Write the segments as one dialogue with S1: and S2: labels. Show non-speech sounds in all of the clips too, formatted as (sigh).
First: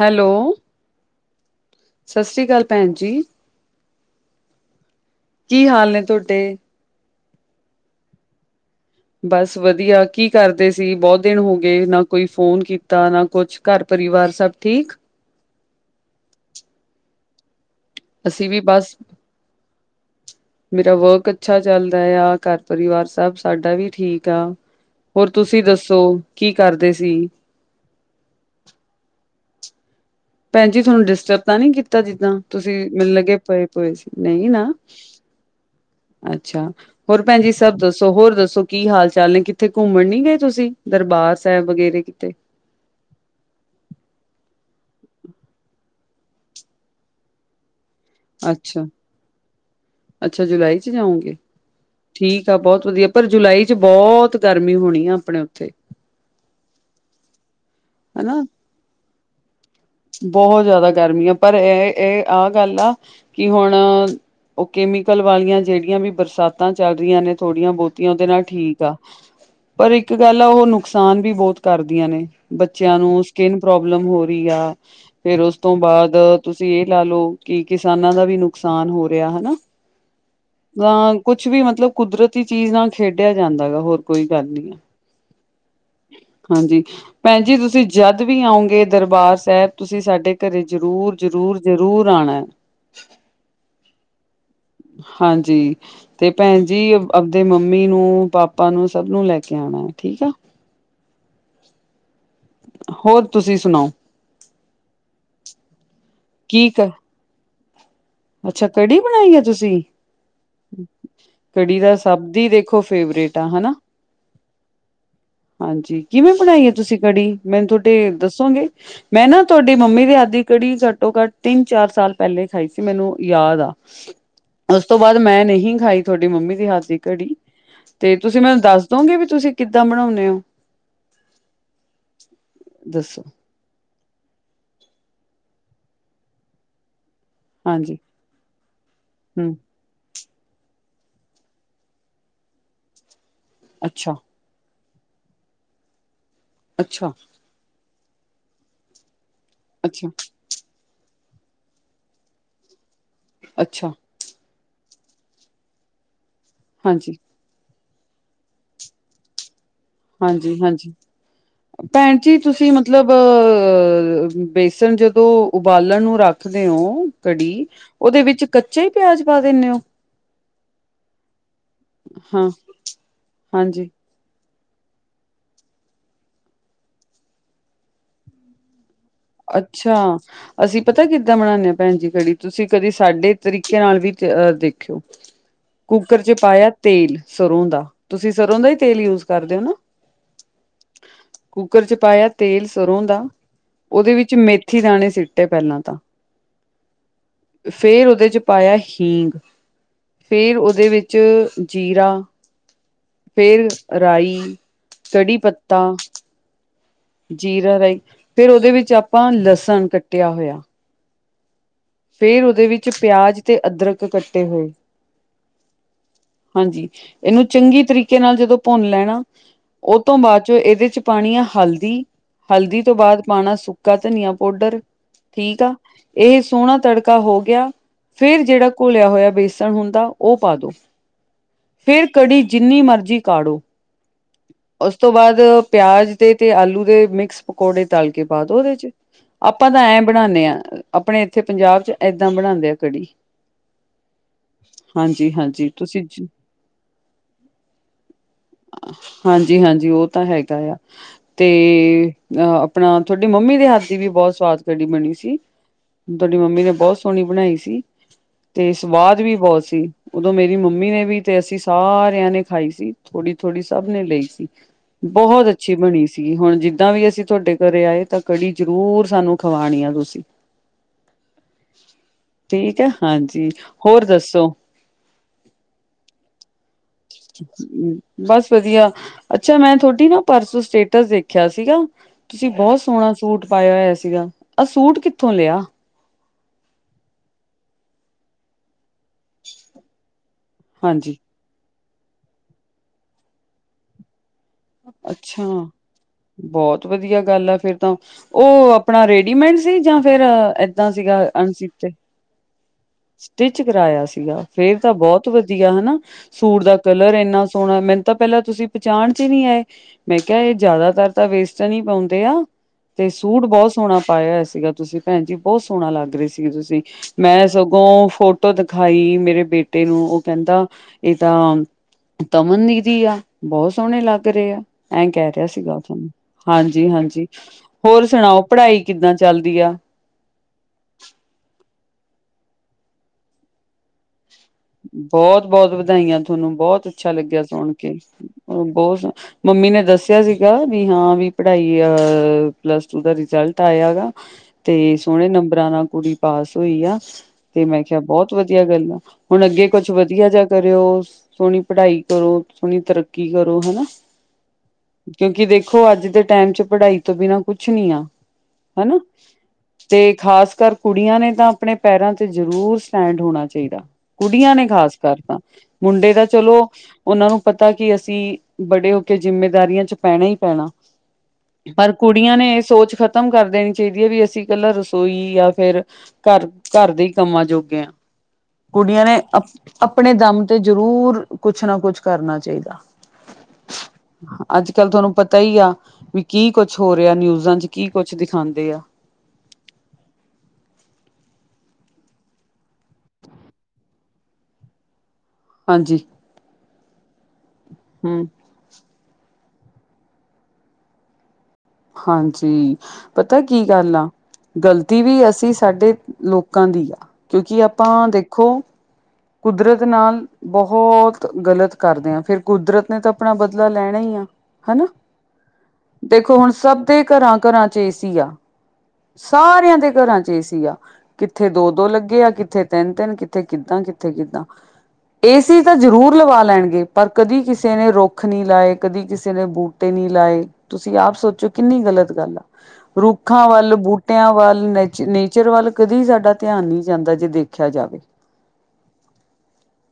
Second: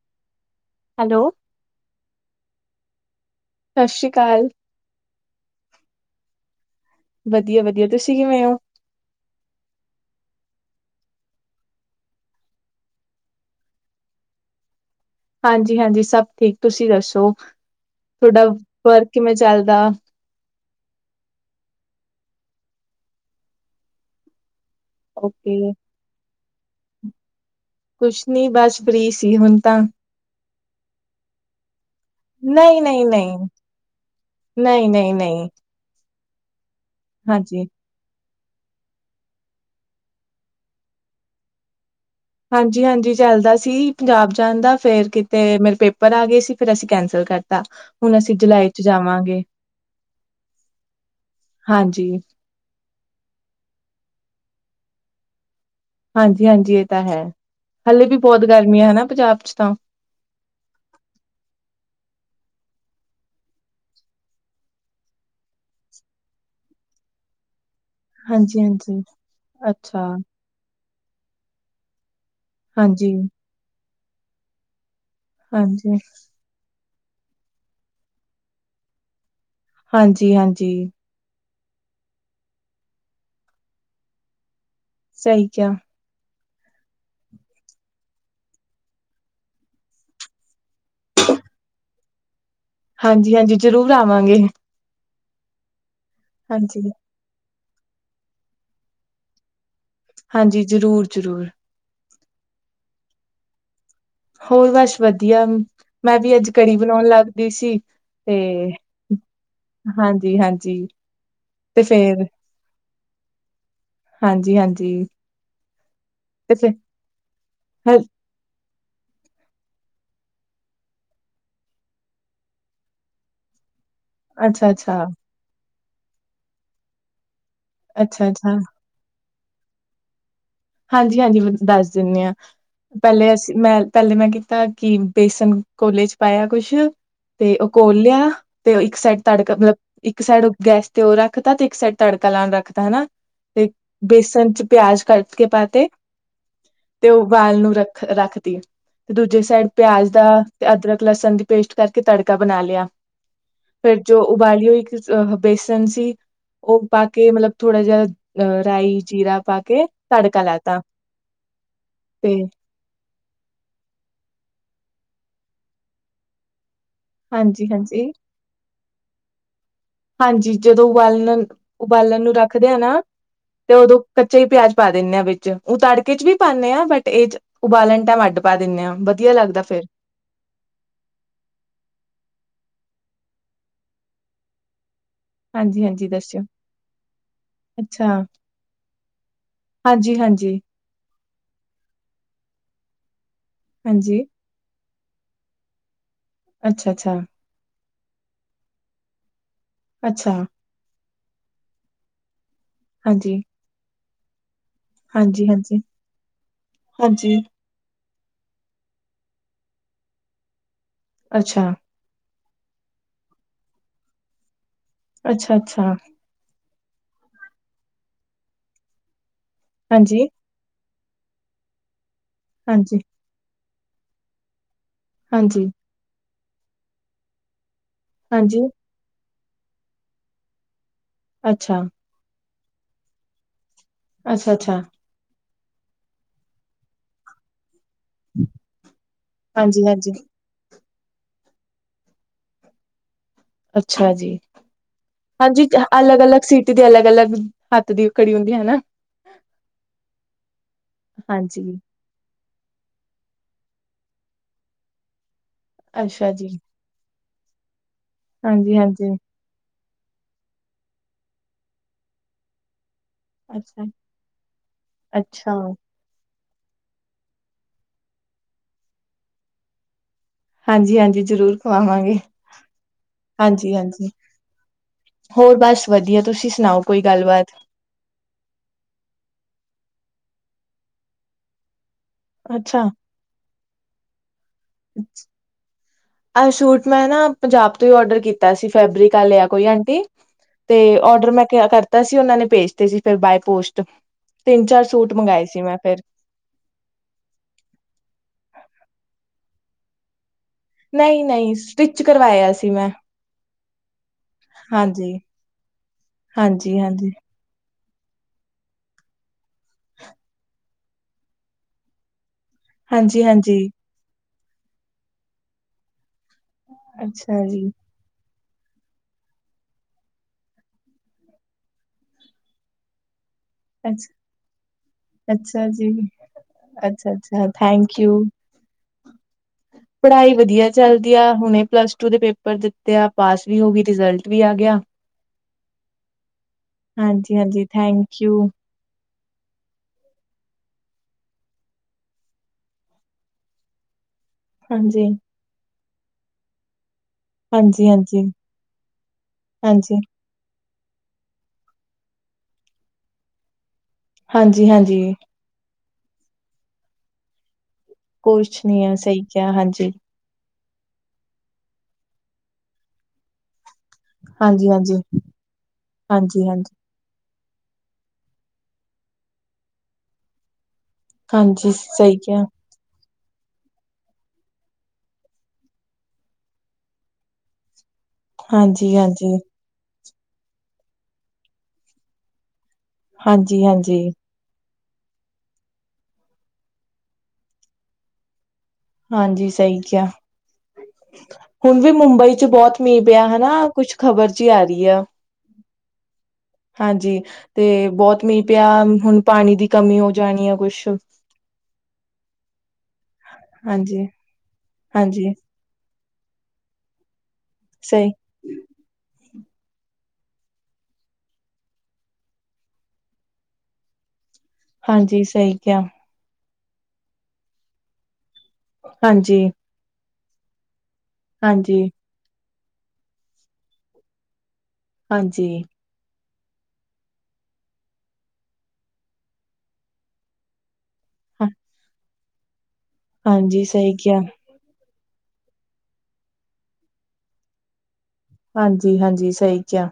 S1: Hello
S2: hello
S1: ਸਤਿ ਸ੍ਰੀ ਅਕਾਲ ਭੈਣ ਜੀ
S2: ਸਤਿ ਸ਼੍ਰੀ ਅਕਾਲ
S1: ਕੀ ਹਾਲ ਨੇ ਤੋਡੇ?
S2: ਵਧੀਆ, ਵਧੀਆ, ਤੁਸੀਂ ਕਿਵੇਂ ਓ?
S1: ਬਸ ਵਧੀਆ, ਕੀ ਕਰਦੇ ਸੀ? ਬਹੁਤ ਦਿਨ ਹੋ ਗਏ। ਨਾ ਕੋਈ ਫੋਨ ਕੀਤਾ, ਨਾ ਕੁਛ, ਘਰ-ਪਰਿਵਾਰ ਸਭ ਠੀਕ?
S2: ਹਾਂਜੀ, ਹਾਂਜੀ, ਸਭ ਠੀਕ। ਤੁਸੀਂ ਦੱਸੋ? ਤੁਹਾਡਾ
S1: ਅਸੀਂ ਵੀ ਬਸ
S2: ਵਰਕ ਕਿਵੇਂ ਚੱਲਦਾ?
S1: ਮੇਰਾ ਵਰਕ ਅੱਛਾ ਚੱਲਦਾ ਆ। ਘਰ-ਪਰਿਵਾਰ ਸਭ ਸਾਡਾ ਵੀ ਠੀਕ ਆ। ਹੋਰ
S2: ਓਕੇ।
S1: ਤੁਸੀਂ ਦੱਸੋ, ਕੀ ਕਰਦੇ ਸੀ?
S2: ਕੁਛ ਨੀ, ਬਸ ਫ੍ਰੀ ਸੀ ਹੁਨ। ਤਾਂ
S1: ਭੈਣਜੀ ਤੁਹਾਨੂੰ ਡਿਸਟਰਬ ਤਾਂ ਨਹੀਂ ਕੀ ਤਾਂ, ਜਿੱਦਾਂ ਤੁਸੀਂ ਮੈਨੂੰ
S2: ਨਹੀਂ-ਨਹੀਂ-ਨਹੀਂ,
S1: ਲਗਿਆ
S2: ਨਹੀਂ-ਨਹੀਂ,
S1: ਪਏ ਪਏ ਸੀ, ਨਹੀਂ ਨਾ?
S2: ਨਹੀਂ ਨਹੀਂ ਨਹੀਂ
S1: ਅੱਛਾ। ਹੋਰ ਭੈਣਜੀ
S2: ਹਾਂਜੀ।
S1: ਸਭ ਦੱਸੋ, ਹੋਰ ਦੱਸੋ? ਦੱਸੋ, ਕੀ ਹਾਲ ਚਾਲ ਨੇ? ਕਿੱਥੇ ਘੁੰਮਣ ਨੀ ਗਏ ਤੁਸੀਂ, ਦਰਬਾਰ ਸੈਬ ਵਗੈਰੇ?
S2: ਹਾਂਜੀ, ਹਾਂਜੀ, ਚੱਲਦਾ ਸੀ ਪੰਜਾਬ ਜਾਣ ਦਾ। ਫਿਰ ਕਿਤੇ ਮੇਰੇ ਪੇਪਰ ਆ ਗਏ ਸੀ। ਫਿਰ ਅਸੀਂ ਕੈਂਸਲ ਕਰਤਾ। ਹੁਣ ਅਸੀਂ ਜੁਲਾਈ ਚ
S1: ਅੱਛਾ,
S2: ਜਾਵਾਂਗੇ,
S1: ਅੱਛਾ, ਜੁਲਾਈ ਚ ਜਾਓਗੇ।
S2: ਹਾਂਜੀ।
S1: ਠੀਕ ਆ, ਬਹੁਤ ਵਧੀਆ ਪਰ ਜੁਲਾਈ ਚ ਬਹੁਤ। ਗਰਮੀ ਹੋਣੀ ਆ ਆਪਣੇ ਉੱਥੇ।
S2: ਹਾਂਜੀ, ਹਾਂਜੀ, ਇਹ ਤਾਂ ਹੈ। ਹਲੇੇ ਵੀ
S1: ਹਨਾ
S2: ਬਹੁਤ ਗਰਮੀ ਆ, ਹੈ ਨਾਂ ਪੰਜਾਬ ਵਿੱਚ। ਅੱਛਾ।
S1: ਬਹੁਤ ਜ਼ਿਆਦਾ ਗਰਮੀ ਆ ਪਰ ਇਹ ਇਹ ਆਹ ਗੱਲ ਆ ਕਿ ਹੁਣ ਉਹ ਕੈਮੀਕਲ ਵਾਲੀਆਂ ਜਿਹੜੀਆਂ ਵੀ ਬਰਸਾਤਾਂ ਚੱਲ ਰਹੀਆਂ ਨੇ, ਥੋੜੀਆਂ-ਬਹੁਤੀਆ। ਆ ਉਹਦੇ ਨਾਲ ਠੀਕ ਆ,
S2: ਹਾਂਜੀ-ਹਾਂਜੀ,
S1: ਪਰ
S2: ਅੱਛਾ,
S1: ਇੱਕ ਗੱਲ ਆ ਉਹ ਨੁਕਸਾਨ ਵੀ ਬਹੁਤ ਕਰਦੀ। ਦੀਆਂ ਨੇ। ਬੱਚਿਆਂ
S2: ਹਾਂਜੀ,
S1: ਨੂੰ ਸਕਿਨ ਪ੍ਰੋਬਲਮ। ਪ੍ਰੋਬਲਮ ਹੋ ਰਹੀ ਆ। ਫੇਰ ਉਸ ਤੋਂ
S2: ਹਾਂਜੀ,
S1: ਬਾਅਦ ਤੁਸੀਂ ਇਹ ਲਾ ਲਓ ਕਿ ਕਿਸਾਨਾਂ ਦਾ ਵੀ ਨੁਕਸਾਨ ਹੋ ਰਿਹਾ, ਹੈ ਨਾ?
S2: ਹਾਂਜੀ, ਹਾਂਜੀ।
S1: ਕੁਛ ਵੀ, ਮਤਲਬ ਕੁਦਰਤੀ ਚੀਜਾਂ ਨਾਲ ਖੇਡਿਆ ਜਾਂਦਾ ਹੈਗਾ, ਹੋਰ ਕੋਈ ਗੱਲ ਨੀ ਆ।
S2: ਸਹੀ ਕਿਹਾ।
S1: ਹਾਂਜੀ, ਭੈਣ ਜੀ ਤੁਸੀਂ ਜਦ ਵੀ ਆਓਂਗੇ ਦਰਬਾਰ ਸਾਹਿਬ- ਤੁਸੀਂ ਸਾਡੇ ਘਰੇ ਜ਼ਰੂਰ-ਜ਼ਰੂਰ, ਜਰੂਰ ਆਣਾ ਏ।
S2: ਹਾਂਜੀ ਹਾਂਜੀ ਜ਼ਰੂਰ ਆਵਾਂਗੇ
S1: ਹਾਂਜੀ। ਤੇ ਭੈਣ ਜੀ
S2: ਹਾਂਜੀ
S1: ਆਪਦੇ ਮੰ ਮੰਮੀ ਨੂੰ, ਪਾਪਾ ਨੂੰ, ਸਭ ਨੂੰ ਲੈ ਕੇ ਆਣਾ ਏ।
S2: ਹਾਂਜੀ, ਜ਼ਰੂਰ। ਜ਼ਰੂਰ।
S1: ਹੋਰ ਤੁਸੀਂ ਸੁਣਾਓ?
S2: ਹੋਰ ਬਸ ਵਧੀਆ। ਮੈਂ ਵੀ ਅੱਜ
S1: ਕੀ
S2: ਕੜੀ
S1: ਕਰ
S2: ਬਣਾਉਣ ਲੱਗ ਗਈ ਸੀ। (inaudible)
S1: ਅੱਛਾ ਕੜੀ ਬਣਾਈ ਹੈ ਤੁਸੀਂ,
S2: ਹਾਂਜੀ ਹਾਂਜੀ
S1: ਕੜੀ
S2: ਤੇ
S1: ਦਾ ਸਭ
S2: ਫੇਰ
S1: ਦੀ ਦੇਖੋ ਫੇਵਰੇਟ ਆ ਹੈ ਨਾ,
S2: ਹਾਂਜੀ ਹਾਂਜੀ
S1: ਹਾਂਜੀ ਕਿਵੇਂ
S2: ਤੇ
S1: ਬਣਾਈ ਆ
S2: ਫੇਰ
S1: ਤੁਸੀਂ ਕੜੀ ਮੈਨੂੰ ਤੁਹਾਡੇ ਦੱਸੋਗੇ। ਮੈਂ ਨਾ ਤੁਹਾਡੀ ਮੰਮੀ ਦੇ ਹੱਥ ਦੀ ਕੜੀ ਘੱਟੋ ਘੱਟ ਤਿੰਨ ਚਾਰ ਸਾਲ ਪਹਿਲੇ ਖਾਈ ਸੀ। ਮੈਨੂੰ ਯਾਦ ਆ।
S2: ਅੱਛਾ
S1: ਉਸ ਤੋਂ
S2: ਅੱਛਾ
S1: ਬਾਅਦ ਮੈਂ ਨਹੀਂ ਖਾਈ ਤੁਹਾਡੀ ਮੰਮੀ ਦੇ ਹੱਥ ਦੀ ਕੜੀ। ਤੇ
S2: ਅੱਛਾ
S1: ਤੁਸੀਂ
S2: ਅੱਛਾ
S1: ਮੈਨੂੰ ਦੱਸ ਦੇਵੋਗੇ ਵੀ ਤੁਸੀਂ। ਕਿੱਦਾਂ ਬਣਾਉਦੇ ਹੋ?
S2: ਹਾਂਜੀ, ਹਾਂਜੀ ਦੱਸ ਦਿੰਦੇ ਹਾਂ,
S1: ਦੱਸੋ
S2: ਪਹਿਲੇ ਅਸੀਂ ਮੈਂ ਪਹਿਲੇ ਮੈਂ ਕੀਤਾ ਕਿ ਬੇਸਨ ਕੋਲੇ ਚ ਪਾਇਆ ਕੁਛ। ਤੇ ਉਹ
S1: ਹਾਂਜੀ
S2: ਕੋਲ ਲਿਆ। ਤੇ ਉਹ ਇੱਕ ਸਾਈਡ ਤੜਕਾ
S1: ਹੂੰ
S2: ਮਤਲਬ ਇੱਕ ਸਾਈਡ ਗੈਸ ਤੇ ਉਹ ਰੱਖਤਾ ਤੇ ਇੱਕ ਸਾਈਡ ਤੜਕਾ ਲਾਉਣ ਰੱਖਤਾ ਹਨਾ ਤੇ
S1: ਅੱਛਾ
S2: ਬੇਸਨ ਚ ਪਿਆਜ ਘੱਟ ਉਸ ਕੇ ਪਾਤੇ ਤੇ
S1: ਅੱਛਾ
S2: ਉਹ ਓਬਾਲ ਨੂੰ ਰੱਖ ਰੱਖ ਤੀ ਤੇ ਦੂਜ ਦੂਜੇ ਸਾਈਡ
S1: ਅੱਛਾ
S2: ਪਿਆਜ ਦਾ ਤੇ ਅਦਰਕ ਲਸਣ ਦੀ ਪੇਸਟ ਕਰਕੇ ਤੜਕਾ ਬਣਾ ਲਿਆ।
S1: ਅੱਛਾ
S2: ਫੇਰ ਜੋ ਉਬਾਲੀ ਹੋਈ ਅ ਬੇਸਨ ਸੀ। ਉਹ ਪਾ
S1: ਹਾਂਜੀ
S2: ਕੇ ਮਤਲਬ ਥੋੜ੍ਹਾ ਜਿਹਾ ਅ ਰਾਈ ਜੀਰਾ ਪਾ ਕੇ ਤੜਕਾ
S1: ਹਾਂਜੀ,
S2: ਲਾਤਾ
S1: ਹਾਂਜੀ ਭੈਣ
S2: ਤੇ
S1: ਜੀ ਤੁਸੀਂ ਮਤਲਬ ਅ ਬੇਸ ਬੇਸਣ ਜਦੋਂ ਉਬਾਲਣ ਨੂੰ ਰੱਖਦੇ ਹੋ। ਕੜੀ
S2: ਹਾਂਜੀ ਹਾਂਜੀ
S1: ਉਹਦੇ ਵਿੱਚ ਕੱਚਾ ਹੀ ਪਿਆਜ ਪਾ ਦਿੰਦੇ ਓ
S2: ਹਾਂਜੀ ਜਦੋਂ ਉਬਾਲਣ, ਉਬਾਲਣ ਨੂੰ
S1: ਹਾਂ
S2: ਰੱਖਦੇ ਆ ਨਾ ਤੇ
S1: ਹਾਂਜੀ
S2: ਉਦੋਂ ਕੱਚਾ ਹੀ ਪਿਆਜ ਪਾ ਦਿੰਨੇ ਆ ਵਿੱਚ ਉਹ ਤੜਕੇ ਚ ਵੀ ਪਾਉਂਦੇ ਆ ਬਟ ਇਹ ਉਬਾਲਣ ਟਾਈਮ ਅੱਡ ਪਾ ਦਿੰਣੇ ਆ। ਵਧੀਆ ਲੱਗਦਾ ਫੇਰ
S1: ਅੱਛਾ ਅਸੀਂ ਪਤਾ ਕਿੱਦਾਂ ਬਨਾਦੇ ਹਾਂ ਭੈਣ ਜੀ ਕੜੀ ਤੁਸੀਂ ਕਦੇ ਸਾਡੇ ਤਰੀਕੇ ਨਾਲ ਵੀ ਅਹ ਦੇਖਿਓ।
S2: ਹਾਂਜੀ ਹਾਂਜੀ
S1: ਕੁੱਕਰ ਚ
S2: ਦੱਸਿਓ
S1: ਪਾਇਆ ਤੇਲ ਸਰ੍ਹੋਂ ਦਾ
S2: ਅੱਛਾ
S1: ਤੁਸੀਂ ਸਰ੍ਹੋਂ ਦਾ ਹੀ ਤੇਲ ਯੂਜ ਕਰਦੇ ਹੋ ਨਾ।
S2: ਹਾਂਜੀ ਹਾਂਜੀ
S1: ਕੁੱਕਰ ਚ ਪਾਇਆ ਤੇਲ ਸਰ੍ਹੋਂ ਦਾ। ਉਹਦੇ
S2: ਹਾਂਜੀ
S1: ਵਿੱਚ ਮੇਥੀ ਦਾਣੇ ਸੀਟੇ ਪਹਿਲਾਂ ਤਾਂ।
S2: ਅੱਛਾ ਅੱਛਾ।
S1: ਫੇਰ ਉਹਦੇ ਚ ਪਾਇਆ ਹਿੰਗ
S2: ਅੱਛਾ
S1: ਫੇਰ ਉਹਦੇ ਵਿੱਚ ਚ ਜ਼ੀਰਾ
S2: ਹਾਂਜੀ
S1: ਫੇਰ ਰਾਈ। ਕੜੀ
S2: ਹਾਂਜੀ
S1: ਪਤਾ
S2: ਹਾਂਜੀ ਹਾਂਜੀ
S1: ਜੀਰਾ ਰਾਈ ਫਿਰ ਉਹਦੇ ਵਿੱਚ ਆਪਾਂ ਲਸਣ ਕੱਟਿਆ ਹੋਇਆ।
S2: ਅੱਛਾ।
S1: ਫੇਰ ਉਹਦੇ ਵਿੱਚ ਪਿਆਜ ਤੇ ਅਦਰਕ ਕੱਟੇ ਹੋਏ।
S2: ਅੱਛਾ ਅੱਛਾ।
S1: ਹਾਂਜੀ ਇਹਨੂੰ ਚੰਗੀ ਤਰੀਕੇ ਨਾਲ ਜਦੋਂ ਭੁੰਨ ਲੈਣਾ ਉਹ ਤੋਂ
S2: ਹਾਂਜੀ
S1: ਬਾਅਦ ਚੋਂ ਇਹਦੇ ਚ ਪਾਣੀ ਆ ਹਲਦੀ ਹਲਦੀ ਤੋਂ
S2: ਹਾਂਜੀ
S1: ਬਾਅਦ ਪਾਉਣਾ ਸੁੱਕ ਕਾ ਧਨੀਆ ਪਾਊਡਰ ਠੀਕ
S2: ਹਾਂਜੀ
S1: ਆ। ਇਸ ਸੋਹਣਾ ਤੜਕਾ ਹੋ ਗਿਆ। ਫੇਰ
S2: ਹਾਂਜੀ
S1: ਜਿਹੜਾ ਘੋਲਿਆ ਹੋਇਆ ਬ ਣ ਹੁੰਦਾ ਉਹ ਪਾ ਦੋ
S2: ਅੱਛਾ
S1: ਫਿਰ ਕੜੀ ਜਿੰਨੀ ਮਰਜ਼ੀ ਕਾਢੋ
S2: ਅੱਛਾ ਅੱਛਾ
S1: ਉਸ ਤੋਂ ਬਾਅਦ ਪਿਆਜ ਤੇ ਆਲੂ ਦੇ ਮਿਕਸ ਪਕੌੜੇ ਤਲ ਕੇ ਪਾ ਦ ਉਹਦੇ ਚ ਆਪਾਂ ਤਾਂ
S2: ਹਾਂਜੀ
S1: ਐਂ
S2: ਹਾਂਜੀ
S1: ਬਣਾਦੇ ਹਾਂ। ਆਪਣੇ ਇੱਥੇ ਪੰਜਾਬ ਚ ਇਦਾਂ ਬਣਾਉਂਦੇ ਆ ਕੜੀ।
S2: ਅੱਛਾ ਜੀ ਹਾਂਜੀ ਅਲੱਗ ਅਲੱਗ ਸੀਟੀ ਦੀ ਅਲੱਗ ਅਲੱਗ ਹੱਥ ਦੀ ਕੜੀ ਹੁੰਦੀ ਹਨਾ
S1: ਹਾਂਜੀ-ਹਾਂਜੀ ਉਹ ਤਾਂ
S2: ਹਾਂਜੀ।
S1: ਅਹ ਆਪਣਾ ਤੁਹਾਡੀ ਮੰਮੀ ਦੇ ਹੱਥ ਦੀ ਵੀ ਬਹੁਤ ਸਵਾਦ ਕੜੀ ਬਣੀ ਸੀ।
S2: ਅੱਛਾ
S1: ਤੁਹਾਡੀ
S2: ਜੀ
S1: ਮੰਮੀ ਨੇ ਬਹੁਤ ਸੋਹਣੀ ਬਣਾਈ ਸੀ। ਤੇ
S2: ਹਾਂਜੀ-ਹਾਂਜੀ।
S1: ਸਵਾਦ ਵੀ ਬਹੁਤ ਸੀ। ਉਦੋਂ ਮੇਰੀ ਮੰਮੀ ਨੇ ਵੀ ਤੇ ਅਸੀਂ ਸਾਰਿਆਂ ਨੇ ਖਾਈ ਸੀ। ਥੋੜ੍ਹੀ ਥੋੜੀ
S2: ਅੱਛਾ।
S1: ਸਭ ਨੇ ਲਈ ਸੀ, ਬਹੁਤ
S2: ਅੱਛਾ,
S1: ਅੱਛੀ ਬਣੀ ਸੀਗੀ ਹੁਣ ਜਿੱਦਾਂ ਵੀ ਅਸੀਂ ਤੁਹਾਡੇ ਘਰੇ ਆਏ ਤਾਂ ਕੜੀ ਜ਼ਰੂਰ ਸਾਨੂੰ ਖਵਾਣੀ ਆ ਤੁਸੀਂ।
S2: ਹਾਂਜੀ ਹਾਂਜੀ, ਜ਼ਰੂਰ ਖਵਾਵਾਂਗੇ,
S1: ਠੀਕ ਹੈ
S2: ਹਾਂਜੀ
S1: ਹੋਰ
S2: ਹਾਂਜੀ,
S1: ਦੱਸੋ
S2: ਹੋਰ ਬਸ ਵਧੀਆ, ਤੁਸੀਂ ਸੁਣਾਉ।
S1: ਬਸ ਵਧੀਆ, ਅੱਛਾ ਮੈਂ ਤੁ ਤੁਹਾਡੇ ਨਾ ਪਰਸੋਂ ਸਟੇਟਸ ਦੇਖਿਆ ਸੀਗਾ ਤੁਸੀਂ ਬਹੁਤ
S2: ਅੱਛਾ।
S1: ਸੋਹਣਾ ਸੂਟ ਪਾਇਆ ਹੋਇਆ ਸੀਗਾ। ਆ ਸੂਟ ਕਿੱਥੋਂ ਲਿਆ?
S2: ਆ ਸੂਟ ਮੈਂ ਨਾ ਪੰਜਾਬ ਤੋਂ ਹੀ ਔਡਰ ਕੀਤਾ ਸੀ, ਫੈਬਰਿਕ ਵਾਲੇਆ ਕੋਲ ਆਂਟੀ। ਤੇ
S1: ਹਾਂਜੀ
S2: ਔਡਰ ਮੈਂ ਕ ਕਰ ਤਾਂ ਅਸੀਂ ਉਹਨਾਂ ਨੇ ਭੇਜਦੇ ਸੀ, ਫਿਰ ਬਾਏ ਪੋਸਟ ਤਿੰਨ ਚਾਰ ਸੂਟ
S1: ਅੱਛਾ,
S2: ਮੰਗਵਾਏ ਸੀ ਮੈਂ ਫਿਰ,
S1: ਬਹੁਤ ਵਧੀਆ ਗੱਲ ਆ ਫੇਰ ਤਾਂ, ਉਹ ਆਪਣਾ ਰੇਡੀਮੇਡ ਸੀ ਜਾਂ ਫੇਰ
S2: ਨਹੀਂ ਨਹੀਂ ਸਟਿਚ ਕਰਵਾਇਆ ਸੀ। ਮੈਂ,
S1: ਸਟਿਚ ਕਰਾਇਆ ਸੀਗਾ, ਫੇਰ ਤਾਂ
S2: ਹਾਂਜੀ।
S1: ਬਹੁਤ ਵਧੀਆ ਹਨਾ, ਸੂਟ ਦਾ
S2: ਹਾਂਜੀ-ਹਾਂਜੀ,
S1: ਕਲਰ ਇੰਨਾ ਸੋਹਣਾ ਮੈਨੂੰ। ਤਾਂ ਪਹਿਲਾਂ ਤੁਸੀਂ ਪਹਿਚਾਣ ਚ ਨਹੀਂ ਆਏ, ਮੈਂ ਕਿਹਾ ਇਹ ਜ਼ਿਆਦਾਤਰ ਤਾਂ ਵੇਸਟਨ ਹੀ ਪਾਉਂਦੇ ਆ ਤੇ ਸੂਟ
S2: ਹਾਂਜੀ-ਹਾਂਜੀ,
S1: ਬਹੁਤ ਸੋਹਣਾ ਪਾਇਆ ਹੋਇਆ ਸੀ। ਸੀਗਾ ਤੁਸੀਂ ਭੈਣ ਜੀ ਬਹੁਤ ਸੋਹਣਾ ਲੱਗ ਰਹੇ ਸੀ। ਤੁਸੀਂ
S2: ਅੱਛਾ
S1: ਮੈਂ ਫ਼ੋਨ
S2: ਜੀ,
S1: ਤੋਂ ਫੋਟੋ ਦਿਖਾਈ ਮੇਰੇ ਬੇਟੇ ਨੂੰ ਉਹ ਕਹਿੰਦਾ ਇਹ ਤਾਂ ਤਮਨ ਦੀਦੀ ਆ। ਬਹੁਤ ਸੋਹਣੇ
S2: ਅੱਛਾ।
S1: ਲੱਗ ਰਹੇ ਆ ਐਂ ਕਹਿ ਰਿਹਾ
S2: ਅੱਛਾ
S1: ਸੀਗਾ
S2: ਜੀ,
S1: ਤੁਹਾਨੂੰ ਹਾਂਜੀ ਹਾਂਜੀ
S2: ਅੱਛਾ-ਅੱਛਾ ਥੈਂਕ
S1: ਹੋਰ
S2: ਯੂ।
S1: ਸੁਣਾਓ ਪੜ੍ਹਾਈ। ਕਿੱਦਾਂ ਚੱਲਦੀ ਆ
S2: ਪੜ੍ਹਾਈ ਵਧੀਆ ਚੱਲਦੀ ਆ ਹੁਣੇ ਪਲੱਸ ਟੂ ਦੇ ਪੇਪਰ ਦਿੱਤੇ ਆ ਪਾਸ ਵੀ ਹੋ ਗਈ ਰਿਜ਼ਲਟ ਵੀ ਆ ਗਿਆ।
S1: ਬਹੁਤ ਵਧਾਈਆਂ ਤੁਹਾਨੂੰ ਬਹੁਤ ਅੱਛਾ
S2: ਹਾਂਜੀ
S1: ਲੱਗਿਆ
S2: ਹਾਂਜੀ
S1: ਸੁਣ ਕੇ
S2: ਥੈਂਕ ਯੂ
S1: ਬਹੁਤ ਮੰਮੀ ਨੇ ਦੱਸਿਆ ਸੀਗਾ ਵੀ ਹਾਂ ਵੀ ਪੜ੍ਹਾਈ ਅ ਪਲੱਸ ਟੂ ਦਾ ਰਿਜ਼ਲਟ ਆਇਆ ਗਾ। ਤੇ
S2: ਹਾਂਜੀ
S1: ਸੋਹਣੇ ਨੰਬਰਾਂ ਨਾਲ ਕੁੜੀ ਪਾਸ ਹੋਈ ਆ। ਤੇ ਮੈਂ
S2: ਹਾਂਜੀ
S1: ਕਿਹਾ
S2: ਹਾਂਜੀ
S1: ਬਹੁਤ ਵਧੀਆ ਗੱਲ ਆ। ਅੱਗੇ
S2: ਹਾਂਜੀ
S1: ਕੁਛ ਵਧੀਆ ਜਾ ਕਰਿਓ ਸੋਹਣੀ ਪੜ੍ਹਾਈ ਕਰੋ ਸੋਹਣੀ ਤਰੱਕੀ ਕਰੋ ਹਨਾ।
S2: ਹਾਂਜੀ ਹਾਂਜੀ।
S1: ਕਿਉਂਕਿ ਦੇਖੋ ਅੱਜ ਦੇ ਟਾਈਮ ਚ ਪੜ੍ਹਾਈ ਤੋਂ ਬਿਨਾਂ ਕੁਛ ਕੁਛ ਨੀ ਆ
S2: ਕੁਛ ਨੀ ਆ
S1: ਹਨਾ
S2: ਸਹੀ ਕਿਹਾ ਹਾਂਜੀ
S1: ਤੇ ਖਾਸ ਕਰ ਕੁੜੀਆਂ ਨੇ ਤਾਂ ਆਪਣੇ ਪੈਰਾਂ ਤੇ ਜ਼ਰੂਰ ਸਟੈਂਡ ਹੋਣਾ ਚਾਹੀਦਾ। ਕੁੜੀਆਂ ਨੇ
S2: ਹਾਂਜੀ
S1: ਖ਼ਾਸ
S2: ਹਾਂਜੀ
S1: ਕਰ ਤਾਂ ਮੁੰਡੇ ਤਾਂ
S2: ਹਾਂਜੀ
S1: ਚਲੋ
S2: ਹਾਂਜੀ
S1: ਉਹਨਾਂ ਨੂੰ ਪਤਾ ਕੀ ਅਸੀਂ ਬੜੇ ਹੋ ਕੇ ਜਿੰਮੇਦਾਰੀਆਂ ਚ ਪੈਣਾ ਹੀ ਪੈਣਾ।
S2: ਹਾਂਜੀ
S1: ਪਰ
S2: ਸਹੀ
S1: ਕੁੜੀਆਂ
S2: ਕਿਹਾ
S1: ਨੇ ਸੋਚ ਖਤਮ ਖ਼ਤਮ ਕਰ ਦੇਣੀ ਚਾਹੀਦੀ ਹੈ ਵੀ ਅਸੀਂ ਇਕੱਲਾ ਰਸੋਈ ਜਾਂ ਫੇਰ ਘਰ ਘਰ ਦੇ ਹੀ ਕੰਮਾਂ ਜੋਗੇ ਹਾਂ।
S2: ਹਾਂਜੀ
S1: ਕੁੜੀਆਂ ਨੇ
S2: ਹਾਂਜੀ
S1: ਉਪ ਆਪਣੇ ਦਮ ਤੇ ਜ਼ਰੂਰ ਕੁਛ ਨਾ ਕੁਛ ਕਰਨਾ ਚਾਹੀਦਾ।
S2: ਹਾਂਜੀ, ਹਾਂਜੀ।
S1: ਅੱਜ ਕੱਲ ਤੁਹਾਨੂੰ ਪਤਾ ਹੀ ਆ ਵੀ ਕੀ ਕੁਛ ਹੋ ਰਿਹਾ ਨਿਊਜ਼ਾਂ ਚ ਕੀ ਕੁਛ ਦਿਖਾਉਂਦੇ ਆ
S2: ਹਾਂਜੀ। ਸਹੀ ਕਿਹਾ। ਹੁਣ ਵੀ ਮੁੰਬਈ ਚ ਬਹੁਤ ਮੀਂਹ ਪਿਆ ਹਨਾ ਕੁਛ ਖ਼ਬਰ ਜਿਹੀ ਆ ਰਹੀ ਆ
S1: ਹਾਂਜੀ।
S2: ਹਾਂਜੀ। ਤੇ
S1: ਹਮ
S2: ਬਹੁਤ ਮੀਂਹ ਪਿਆ ਹੁਣ ਪਾਣੀ ਦੀ ਕਮੀ ਹੋ ਜਾਣੀ ਹੈ ਕੁਛ
S1: ਹਾਂਜੀ ਪਤਾ ਕੀ ਗੱਲ
S2: ਹਾਂਜੀ
S1: ਆ ਗਲਤੀ ਵੀ
S2: ਹਾਂਜੀ
S1: ਅਸੀਂ ਸਾਡੇ ਲੋਕਾਂ ਦੀ ਆ ਕਿਉਂਕਿ ਆਪਾਂ
S2: ਸਹੀ
S1: ਦੇਖੋ ਕੁਦਰਤ ਨਾਲ ਬਹੁਤ ਗਲਤ ਕਰਦੇ ਆ ਫਿਰ ਕੁਦਰਤ ਨੇ ਤਾਂ ਆਪਣਾ ਬਦਲਾ ਲੈਣਾ ਹੀ ਆ। ਹਨਾ
S2: ਹਾਂਜੀ। ਸਹੀ ਕਿਹਾ।
S1: ਦੇਖੋ ਹੁਣ ਸਭ ਦੇ ਘਰਾਂ, ਘਰਾਂ ਚ ਏਸੀ ਹੈ
S2: ਹਾਂਜੀ
S1: ਸਾਰਿਆਂ ਦੇ ਘਰਾਂ ਚ ਏਸੀ ਆ ਕਿੱਥੇ ਦੋ
S2: ਹਾਂਜੀ
S1: ਦੋ ਲੱਗੇ ਆ ਕਿੱਥੇ ਤਿੰਨ, ਤਿੰਨ ਕਿੱਥੇ, ਕਿੱਦਾਂ ਕਿੱਥੇ ਕਿੱਦਾਂ
S2: ਹਾਂਜੀ
S1: ਏਸੀ ਤਾਂ ਜ਼ਰੂਰ ਲਵਾ ਲ ਲੈਣਗੇ ਪਰ ਕਦੀ ਕਿਸੇ ਨੇ ਰੁੱਖ ਨਹੀਂ ਲਾਏ ਕਦੀ ਕਿਸੇ ਨੇ ਬੂਟੇ ਨਹੀਂ ਲਾਏ ਤੁਸੀਂ ਆਪ
S2: ਹਾਂ
S1: ਸੋਚੋ ਕਿੰਨੀ ਗਲਤ ਗੱਲ ਆ ਰੁੱਖਾਂ
S2: ਹਾਂਜੀ
S1: ਵੱਲ
S2: ਸਹੀ ਕਿਹਾ
S1: ਬੂਟਿਆਂ ਵੱਲ ਨ ਨੇਚਰ ਵੱਲ ਕਦੇ ਸਾਡਾ ਧਿਆਨ ਨਹੀਂ ਜਾਂਦਾ ਜੇ ਦੇਖਿਆ ਜਾਵੇ
S2: ਹਾਂਜੀ ਹਾਂਜੀ ਸਹੀ ਕਿਹਾ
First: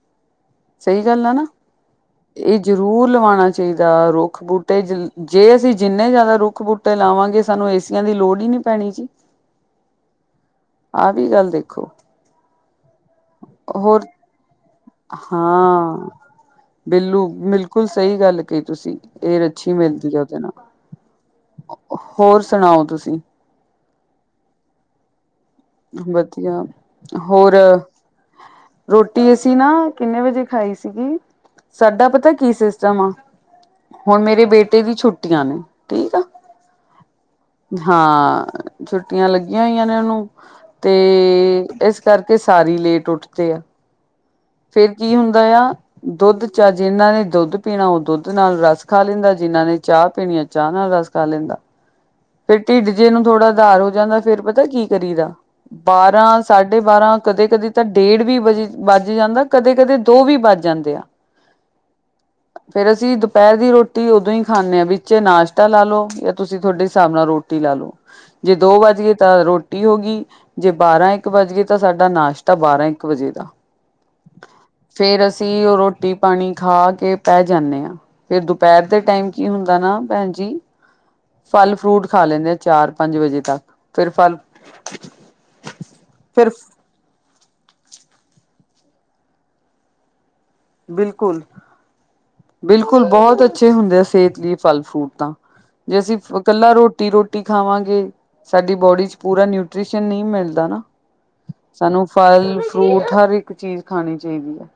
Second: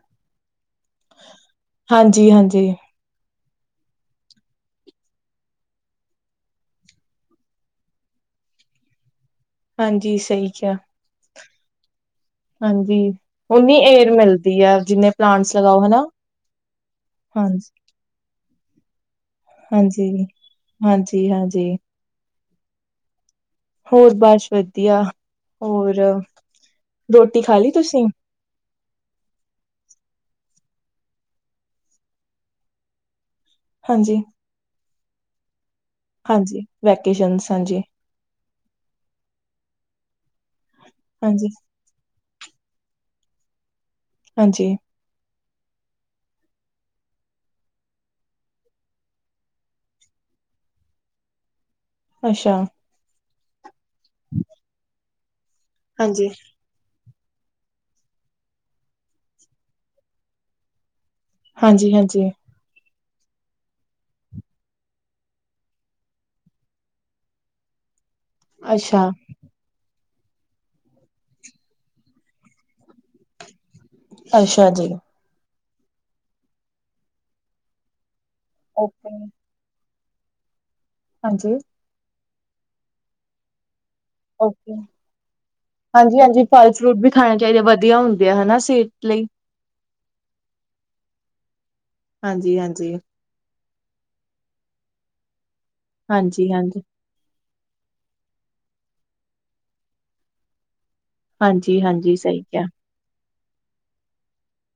S1: ਸਹੀ ਗੱਲ ਆ ਨਾ
S2: ਹਾਂਜੀ
S1: ਇਹ
S2: ਹਾਂਜੀ
S1: ਜ਼ਰੂਰ ਲਵਾਉਣਾਂ ਚਾਹੀਦਾ ਰੁੱਖ ਬੂਟੇ ਜੇ ਅਸੀਂ ਜਿੰਨੇ ਜ਼ਿਆਦਾ ਰੁੱਖ ਬੂਟੇ ਲਾਵਾਂਗੇ ਸਾਨੂੰ ਏਸੀਆਂ ਦੀ ਲੋੜ ਹੀ ਨੀ ਪੈਣੀ ਜੀ
S2: ਹਾਂਜੀ ਸਹੀ ਕਿਹਾ
S1: ਸਿੱੱਖੋ
S2: ਹਾਂਜੀ ਨੀ ਏਰ ਮਿਲੱਦੀ ਆ ਜਿੰਨੇ ਪਲਾਂਟਸ ਲਗਾਓ ਹਨਾ
S1: ਹਾਂ ਬਿੱਲੂ
S2: ਹਾਂਜੀ
S1: ਬਿਲਕੁਲ ਸਹੀ ਗੱਲ ਮਿੱਲ ਗੇ ਤੁਸੀਂ ਇਹ ਅੱਛੀ
S2: ਹਾਂਜੀ
S1: ਮਿਲਦੀ ਹੈ ਉਹਦੇ
S2: ਹਾਂਜੀ ਹਾਂਜੀ
S1: ਨਾਲ ਹੋਰ ਸੁਣਾਓ ਤੁਸੀਂ
S2: ਹੋਰ ਬੱਸ ਵਧੀਆ ਹੋਰ
S1: ਵਧੀਆ
S2: ਰੋਟੀ
S1: ਹੋਰ
S2: ਖਾ ਲਈ ਤੁਸੀਂ
S1: ਰੋਟੀ ਅਸੀਂ ਨਾ ਕਿੰਨੇ ਵਜੇ ਖਾਈ ਸੀਗੀ ਸਾਡਾ ਪਤਾ ਕੀ ਸਿਸਟੱਮ ਆ
S2: ਹਾਂਜੀ
S1: ਹੁਣ ਮੇਰੇ ਬੇਟੀੇ ਤੇ ਵੀ ਛੁੱਟੀਆਂ ਨੇ ਠੀਕ ਆ
S2: ਹਾਂਜੀ ਵੈਕੇਸ਼ਨ ਹਾਂਜੀ
S1: ਹਾਂ ਛੁੱਟੀਆਂ ਲੱਗੀਆਂ ਹੋਈਆਂ ਨੇ ਉਹਨੂੰ ਤੇ
S2: ਹਾਂਜੀ
S1: ਇਸ ਕਰਕੇ ਤੇ ਸਾਰੀ ਲੇਟ ਉੱਠਦੇ ਆ
S2: ਹਾਂਜੀ
S1: ਫਿਰ ਕੀ ਹੁੰਦਾ ਆ ਦੁੱਧ ਚਾਹ ਜਿੰਹਨਾਂ ਨੇ ਦੁੱਧ ਪੀਣਾਂ ਉਹ ਦੁੱਧ ਨਾਲ ਰਸ ਖਾ ਲੈਂਦਾ ਜਿਨਾਂ ਨੇ ਚਾਹ ਪੀਣੀ ਆ ਚਾਹ ਨਾਲ ਰਸ ਖਾ ਲੈਂਦਾ
S2: ਅੱਛਾ
S1: ਫਿਰ ਢਿੱਡ ਜੇ ਨੂੰ ਥੋੜਾ ਸੁਧਾਰ ਹੋ ਜਾਂਦਾ ਫਿਰ ਪਤਾ ਕੀ ਕਰੀ ਦਾ
S2: ਹਾਂਜੀ
S1: ਬਾਰਾਂ ਸਾਢੇ ਬਾਰਾਂ ਕਦੇ ਕਦੇ ਤਾਂ ਡੇਢ ਵੀ ਵੱਜ ਵੱਜ ਜਾਂਦਾ ਕਦੇ ਕਦੇ ਦੋ ਵੀ ਵੱਜ ਜਾਂਦੇ ਆ
S2: ਹਾਂਜੀ ਹਾਂਜੀ
S1: ਤੁਸੀਂ ਦੁਪਹਿੱਰ ਦੀ ਰੋਟੀ ਉਦੋਂ ਹੀ ਖਾਂਦੇ ਹਾਂ ਵਿੱਚ ਨਾਸ਼ਤਾ ਲਾ ਲਓ ਜਾਂ ਤੁਸੀਂ ਤੁਹਾੱਡੇ ਚਾਹ ਨਾਲ ਰੋਟੀ ਲੇ ਲੋ ਜੇ ਦੋ ਵੱਜ
S2: ਅੱਛਾ
S1: ਗਏ ਤਾਂ ਰੋਟੀ ਹੋ ਗਈ ਜੇ ਬਾਰਾਂ ਇੱਕ ਵੱਜ ਗਈ ਤਾਂ ਸਾਡਾ ਨਾਸ਼ਤਾ ਬਾਰਾਂ ਇੱਕ ਵਜੇ ਦਾ
S2: ਅੱਛਾ ਜੀ
S1: ਕਿ ਉਹ ਰੋਟੀ ਪਾਣੀ ਖਾ ਕੇ ਪੈ ਜਾਂਦੇ ਆਂ ਫਿਰ ਦੁਪਹਿੱਰ ਦੇ
S2: ਓਕੇ
S1: ਟਾਈਮ ਕੀ ਹੁੰਦਾ ਨਾ ਭੈਣ ਜਜੀ।
S2: ਹਾਂਜੀ
S1: ਫਲ ਫਰੂਟ। ਖਾ ਲੈਂਦੇ ਆ ਚਾਰ ਪੰਜ ਵਜੇ ਤੱਕ। ਫਿਰ ਫਲ
S2: ਹਾਂਜੀ ਹਾਂਜੀ
S1: ਫਿਰ
S2: ਫਲ ਫਰੂਟ ਵੀ ਖਾਣੇ ਚਾਹੀਦੇ ਵਆ। ਵਧੀਆ ਹੁੰਦੀਆਂ ਹਨਾ ਸੇਹਤ ਲਈ।
S1: ਬਿਲਕੁਲ।
S2: ਹਾਂਜੀ-ਹਾਂਜੀ।
S1: ਬਿਲਕੁਲ ਬਹੁਤ ਅੱਛਾ। ਅੱਛੇ ਹੁੰਦੇ ਆ ਸਿਹਤ ਲਈ ਫਲ ਫਰੂਟ ਤਾਂ। ਜੇ ਅਸੀਂ ਇਕੱਲਾ
S2: ਹਾਂਜੀ-ਹਾਂਜੀ,
S1: ਰੋਟੀ ਰੋਟੀ ਖਾਵਾਂਗੇ ਸਾਡੀ ਬੋਡੀ ਚ ਪੂਰਾ ਨਿਊਟ੍ਰੀਸ਼ਨ ਨਹੀਂ ਮਿਲਦਾ ਨਾ। ਸਾਨੂੰ
S2: ਹਾਂਜੀ-ਹਾਂਜੀ ਸਹੀ
S1: ਫਲ
S2: ਕਿਹਾ
S1: ਫਰੂਟ ਹਰ ਇੱਕ ਇੱਕ ਚੀਜ਼ ਖਾਣੀ ਚਾਹੀਦੀ ਹੈ।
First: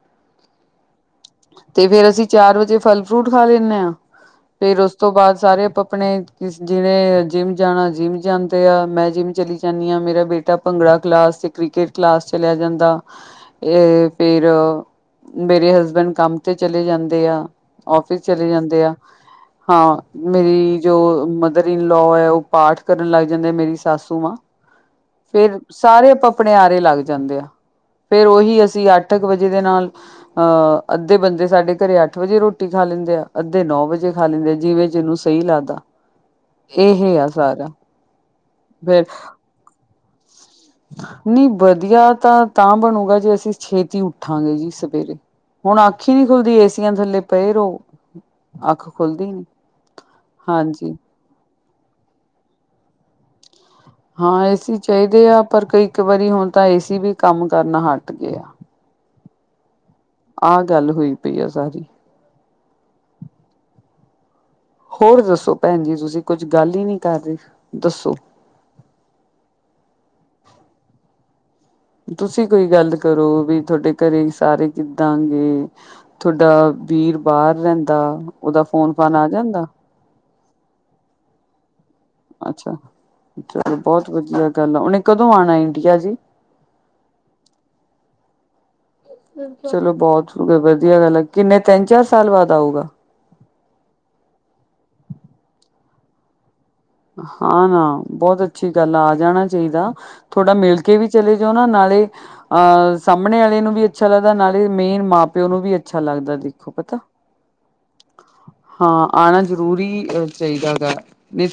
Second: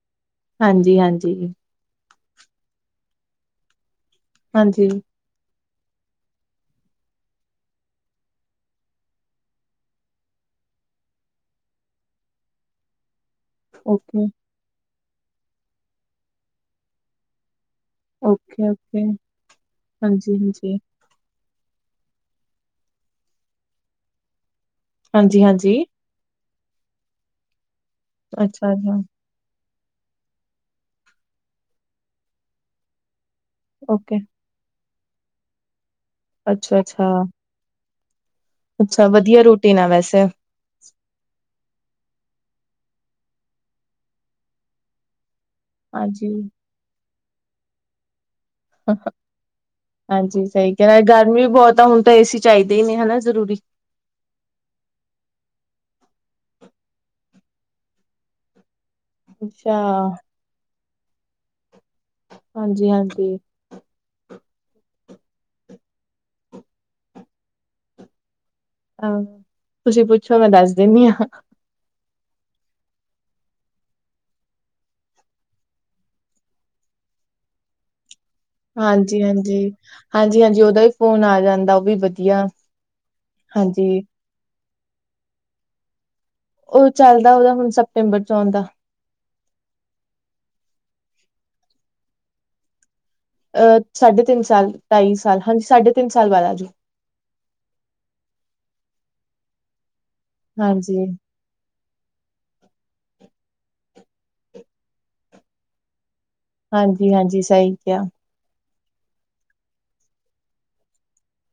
S2: ਹਾਂਜੀ ਹਾਂਜੀ।
S1: ਤੇ ਫਿਰ ਅਸੀਂ ਚਾਰ ਵਜੇ ਫਲ ਫਰੂਟ ਖਾ ਲੈਂਦੇ ਹਾਂ। ਫਿਰ
S2: ਹਾਂਜੀ,
S1: ਉਸ
S2: ਹਾਂਜੀ
S1: ਤੋਂ ਬਾਅਦ ਸਾਰੇ ਆਪਣੇ ਜਿਹੜੇ ਜਿੰਮ ਜਾਣਾ ਜਿੰਮ ਜਾਂਦੇ ਆ ਮੈਂ ਜਿੰਮ ਚਲੀ ਜਾਂਦੀ ਹਾਂ ਮੇਰਾ ਬੇਟਾ ਭੰਗੜਾ ਕਲਾਸ ਤੇ ਕ੍ਰਿਕਟ ਕਲਾਸ ਚਲਿਆ ਜਾਂਦਾ। ਇਹ
S2: ਓਕੇ,
S1: ਫਿਰ ਮੇਰੇ ਹਸਬੈਂਡ। ਕੰਮ ਤੇ ਚਲੇ ਜਾਂਦੇ ਆ ਆਫਿਸ ਚਲੇ
S2: ਓਕੇ,
S1: ਜਾਂਦੇ ਆ
S2: ਓਕੇ
S1: ਹਾਂ ਮੇਰੀ
S2: ਹਾਂਜੀ-ਹਾਂਜੀ,
S1: ਜੋ ਮਦਰ ਲੋ ਹੈ ਉਹ ਪਾਠ ਕਰਨ ਲੱਗ ਜਾਂਦੇ ਮੇਰੀ ਸਾਸੂ ਮਾਂ। ਫਿਰ
S2: ਹਾਂਜੀ-ਹਾਂਜੀ।
S1: ਸਾਰੇ ਆਪਾਂ ਆਪਣੇ ਆਰੇ ਲੱਗ ਜਾਂਦੇ ਆ। ਫਿਰ ਉਹੀ ਅਸੀਂ
S2: ਅੱਛਾ-ਅੱਛਾ,
S1: ਅੱਠ ਕੁ ਵਜੇ ਦੇ ਨਾਲ ਅਹ। ਅੱਧੇ ਬੰਦੇ ਸਾਡੇ ਘਰੇ ਅੱਠ ਵਜੇ ਰੋਟੀ ਖਾ ਲੈਂਦੇ ਆ। ਅੱਧੇ ਨੌ ਵਜੇ
S2: ਓਕੇ।
S1: ਖਾ ਲੈਂਦੇ ਜਿਵੇਂ ਜਿਹਨੂੰ ਸਹੀ ਲੱਗਦਾ।
S2: ਅੱਛਾ-ਅੱਛਾ,
S1: ਇਹ ਆ
S2: ਅੱਛਾ
S1: ਸਾਰਾ
S2: ਅੱਛਾ ਵਧੀਆ ਰੋਟੀ ਨਾਲ ਵੈਸੇ ਤੇ।
S1: ਨੀ। ਵਧੀਆ ਤਾਂ ਤਾਂ ਬਣੂਗਾ ਜੇ ਅਸੀਂ ਛੇਤੀ ਉੱਠਾਂਗੇ ਜੀ ਸਵੇਰੇ। ਹੁਣ ਅਖੀ ਨੀ
S2: ਹਾਂਜੀ।
S1: ਖੁੱਲਦੀ ਏਸੀਆਂ ਥੱਲੇ। ਪਏ ਰੋ
S2: ਹਾਂਜੀ, ਸਹੀ ਕਿਹਾ ਗਰਮੀ ਬਹੁਤ ਤਾਂ ਹੁਣ ਤਾਂ ਏਸੀ ਚਾਹੀਦੇ ਹੀ ਨੇ, ਹਨਾ ਜ਼ਰੂਰੀ
S1: ਹਾਂ, ਏਸੀ ਚਾਹੀਦੇ ਆ। ਪਰ ਕਈ ਇੱਕ ਵਾਰੀ ਹੁਣ ਤਾਂ ਏਸੀ ਵੀ ਕੰਮ ਕਰਨਾ ਹਟ ਗਏ ਆ।
S2: ਅੱਛਾ। ਆ।
S1: ਆਹ ਗੱਲ ਹੋਈ ਪਈ ਆ ਸਾਰੀ।
S2: ਹਾਂਜੀ, ਹਾਂਜੀ।
S1: ਹੋਰ ਦੱਸੋ ਭੈਣ ਜੀ, ਤੁਸੀਂ ਕੁਝ ਗੱਲ ਹੀ ਨਹੀਂ ਕਰ ਰਹੇ, ਦੱਸੋ?
S2: ਆਹ, ਤੁਸੀਂ ਪੁੱਛੋ, ਮੈਂ ਦੱਸ ਦਿਨੀ ਆ।
S1: ਤੁਸੀਂ ਕੋਈ ਗੱਲ ਕਰੋ ਵੀ। ਤੁਹਾਡੇ ਘਰੇ ਸਾਰੇ ਕਿੱਦਾਂ ਗ? ਤੁਹਾਡਾ ਵੀਰ ਬਾਹਰ ਰਹਿੰਦਾ? ਉਹਦਾ ਫੋਨ ਫਾਨ
S2: ਹਾਂਜੀ, ਹਾਂਜੀ,
S1: ਆ ਜਾਂਦਾ
S2: ਹਾਂਜੀ। ਹਾਂਜੀ, ਹਾਂਜੀ, ਉਹਦਾ ਈ ਫੋਨ ਆ ਜਾਂਦਾ, ਉਹ ਵੀ ਵਧੀਆ
S1: ਅੱਛਾ, ਚਲੋ
S2: ਹਾਂਜੀ।
S1: ਬਹੁਤ ਵਧੀਆ ਗੱਲ, ਉਹਨੇ ਕਦੋਂ ਆਉਣਾ ਇੰਡੀਆ ਜੀ?
S2: ਉਹ ਚੱਲਦਾ ਉਹਦਾ ਹੁਣ ਸਤੰਬਰ ਚ ਆਉਂਦਾ।
S1: ਚਲੋ, ਬਹੁਤ ਵ ਵਧੀਆ ਗੱਲ ਏ। ਕਿੰਨੇ ਤਿੰਨ-ਚਾਰ ਸਾਲ ਬਾਦ ਆਊਗਾ?
S2: ਅਹ ਸਾਢੇ ਤਿੰਨ ਸਾਲ, ਢਾਈ ਸਾਲ, ਹਾਂਜੀ, ਸਾਢੇ ਤਿੰਨ ਸਾਲ ਬਾਅਦ ਆ ਜੂ
S1: ਹਾਂ, ਨਾ, ਬਹੁਤ ਅੱਛੀ ਗੱਲ ਆ, ਆ ਜਾਣਾ ਚਾਹੀਦਾ। ਥੋੜਾ ਮਿਲ ਕੇ
S2: ਹਾਂਜੀ।
S1: ਵੀ ਚਲੇ ਜਾਓ ਨਾ ਨਾਲੇ ਅਹ ਸਾਹਮਣੇ ਵਾਲੇ ਨੂੰ ਵੀ ਅੱਛਾ ਲੱਗਦਾ ਨਾਲੇ ਮੇਨ ਮਾਂ-ਪਿਓ ਨੂੰ ਵੀ ਅੱਛਾ ਲੱਗਦਾ। ਦੇਖੋ ਪਤਾ
S2: ਹਾਂਜੀ, ਹਾਂਜੀ, ਸਹੀ ਕਿਹਾ।
S1: ਹਾਂ, ਆਣਾ ਜ਼ਰੂਰੀ ਚਾਹੀਦਾ ਹੈ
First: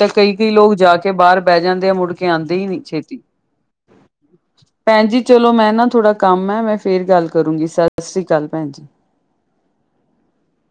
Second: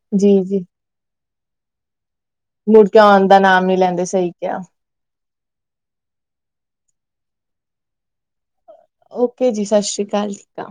S1: ਗਾ। ਕਈ-ਕਈ
S2: ਜੀ-ਜੀ
S1: ਲੋਕ ਜਾ ਕੇ ਬਾਰ ਪੈ ਜਾਂਦੇ ਆ, ਮੁੜਦੇ
S2: ਮੁੜ ਕੇ ਆਉਣ ਦਾ ਨਾਮ ਨੀ ਲੈਂਦੇ ਸਹੀ ਕਿਹਾ।
S1: ਭੈਣ ਜੀ ਚਲੋ, ਮੈਂ ਨਾ ਥੋੜਾ ਕੰਮ ਏ, ਮੈਂ ਫੇਰ ਗੱਲ ਕਰੂੰਗੀ, ਸਤਿ ਸ੍ਰੀ ਅਕਾਲ ਭੈਣ ਜੀ।
S2: ਓਕੇ ਜੀ। ਸਤਿ ਸ੍ਰੀ ਅਕਾਲ, ਠੀਕ ਆ।